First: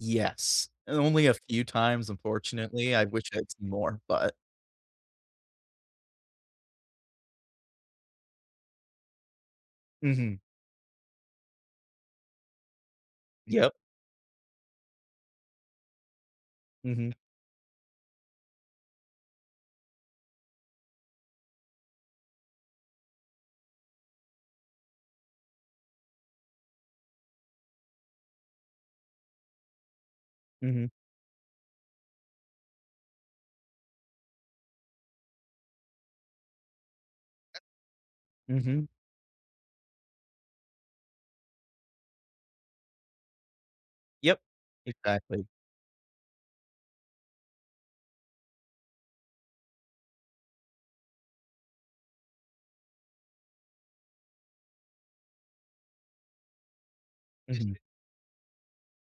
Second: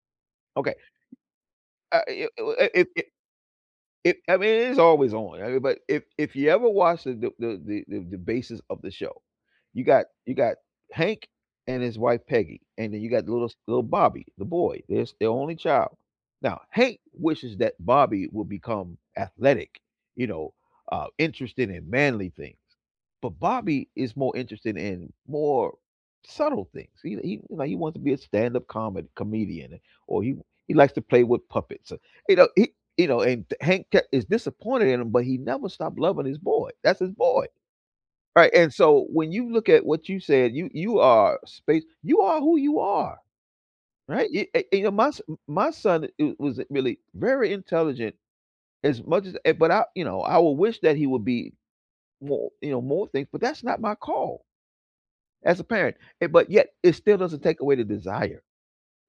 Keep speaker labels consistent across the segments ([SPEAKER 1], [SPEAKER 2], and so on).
[SPEAKER 1] Yes,
[SPEAKER 2] Okay
[SPEAKER 1] and only a few
[SPEAKER 2] uh uh,
[SPEAKER 1] times,
[SPEAKER 2] it it wi uh, it
[SPEAKER 1] unfortunately, I
[SPEAKER 2] it
[SPEAKER 1] wish I'd seen more,
[SPEAKER 2] it
[SPEAKER 1] but
[SPEAKER 2] I mean, it is always on, [unintelligible] but if if you ever watch the d the the the the basis of the show, you got you
[SPEAKER 1] Mhm.
[SPEAKER 2] got Hank and his wife, Peggy, and then you got the little s
[SPEAKER 1] Yep.
[SPEAKER 2] little Bobby, the boy. There's their only child. Now, Hank
[SPEAKER 1] Mhm.
[SPEAKER 2] wishes that Bobby will become athletic, you know, uh, interested in manly things, but Bobby is more interested in more subtle things, he li he, you know, he wants to be a stand up comedy comedian, or he w he
[SPEAKER 1] Mhm.
[SPEAKER 2] likes to play with puppets, uh you know, he you know, and th Hank ke is disappointed in him, but he never stopped loving his boy, that's his boy! Right,
[SPEAKER 1] Uh
[SPEAKER 2] and
[SPEAKER 1] mhm.
[SPEAKER 2] so, when you look at what you said, you you are space you are who you are. Right,
[SPEAKER 1] Yup.
[SPEAKER 2] you eh, and, you know, my s
[SPEAKER 1] Exactly.
[SPEAKER 2] my son is i wasn't really very intelligent as much as eh, but I, you know, I would wish that he would be mor you know, more things, but that's not my call as a parent, eh, but yet it still doesn't take away
[SPEAKER 1] Mhm.
[SPEAKER 2] the desire,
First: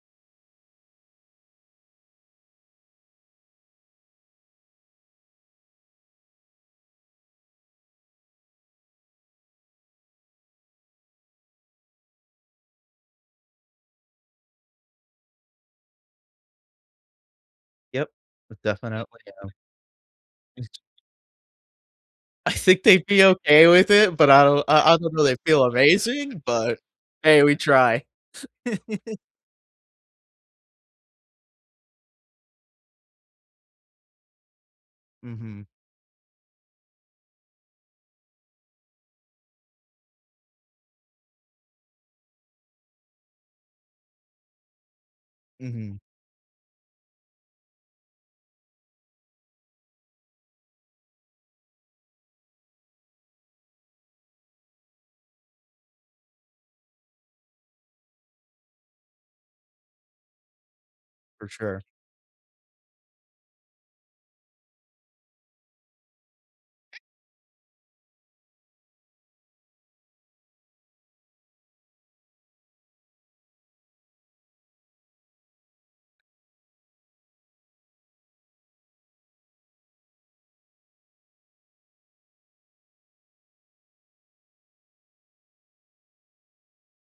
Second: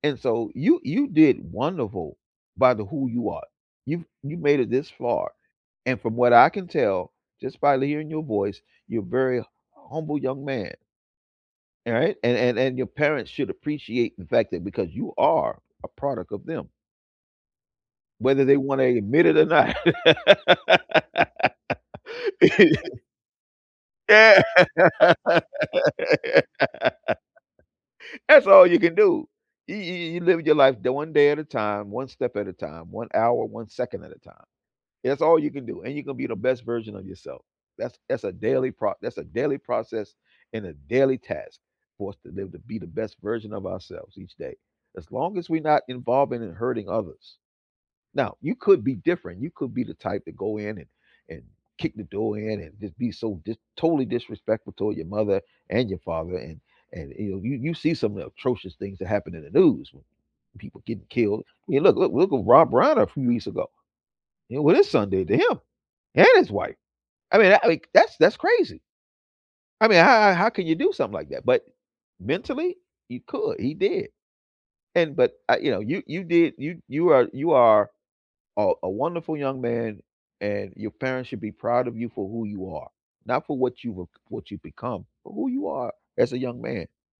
[SPEAKER 2] and so you you did wonderful by the who you are. You've you've made it this far, and from what I can tell, just by hearing your voice, you're very humble young man. Alright. And and and your parents should appreciate the fact that because you are a product of them
[SPEAKER 1] Yep.
[SPEAKER 2] whether they
[SPEAKER 1] Most
[SPEAKER 2] wanna
[SPEAKER 1] definitely
[SPEAKER 2] admit it or
[SPEAKER 1] am.
[SPEAKER 2] not.
[SPEAKER 1] It's I'd think they'd be okay with it, but I don't I I don't know if they'd
[SPEAKER 2] That's
[SPEAKER 1] feel amazing, but hey, we try.
[SPEAKER 2] all you can do. You you you you live your life d 1 day at a time, 1 step at a time, 1 hour, 1 second at a time. That's all you can
[SPEAKER 1] Mhm.
[SPEAKER 2] do, and you're gon' be the best version of yourself. That's that's a daily pro that's a daily process and a daily task for us to live to be the best version of ourselves each day, as long as we're not
[SPEAKER 1] Mhm.
[SPEAKER 2] involving and hurting others. Now, you could be different, you could be the type that go in and and kick the door in and just be so dis totally disrespectful toward your mother and your father, and and, you know, you you see some of the atrocious things that happen in the news w when people getting killed,
[SPEAKER 1] For
[SPEAKER 2] I mean,
[SPEAKER 1] sure.
[SPEAKER 2] look look look at Rob Brown a few weeks ago. You know, what his son did to him and his wife? I mean, I like, that's that's crazy! I mean, how how how can you do something like that? But mentally, he could, he did and but I, you know, you you did you you are you are, uh, a wonderful young man, and your parents should be proud of you for who you are, not for what you've ac what you've become, but who you are, as a young man.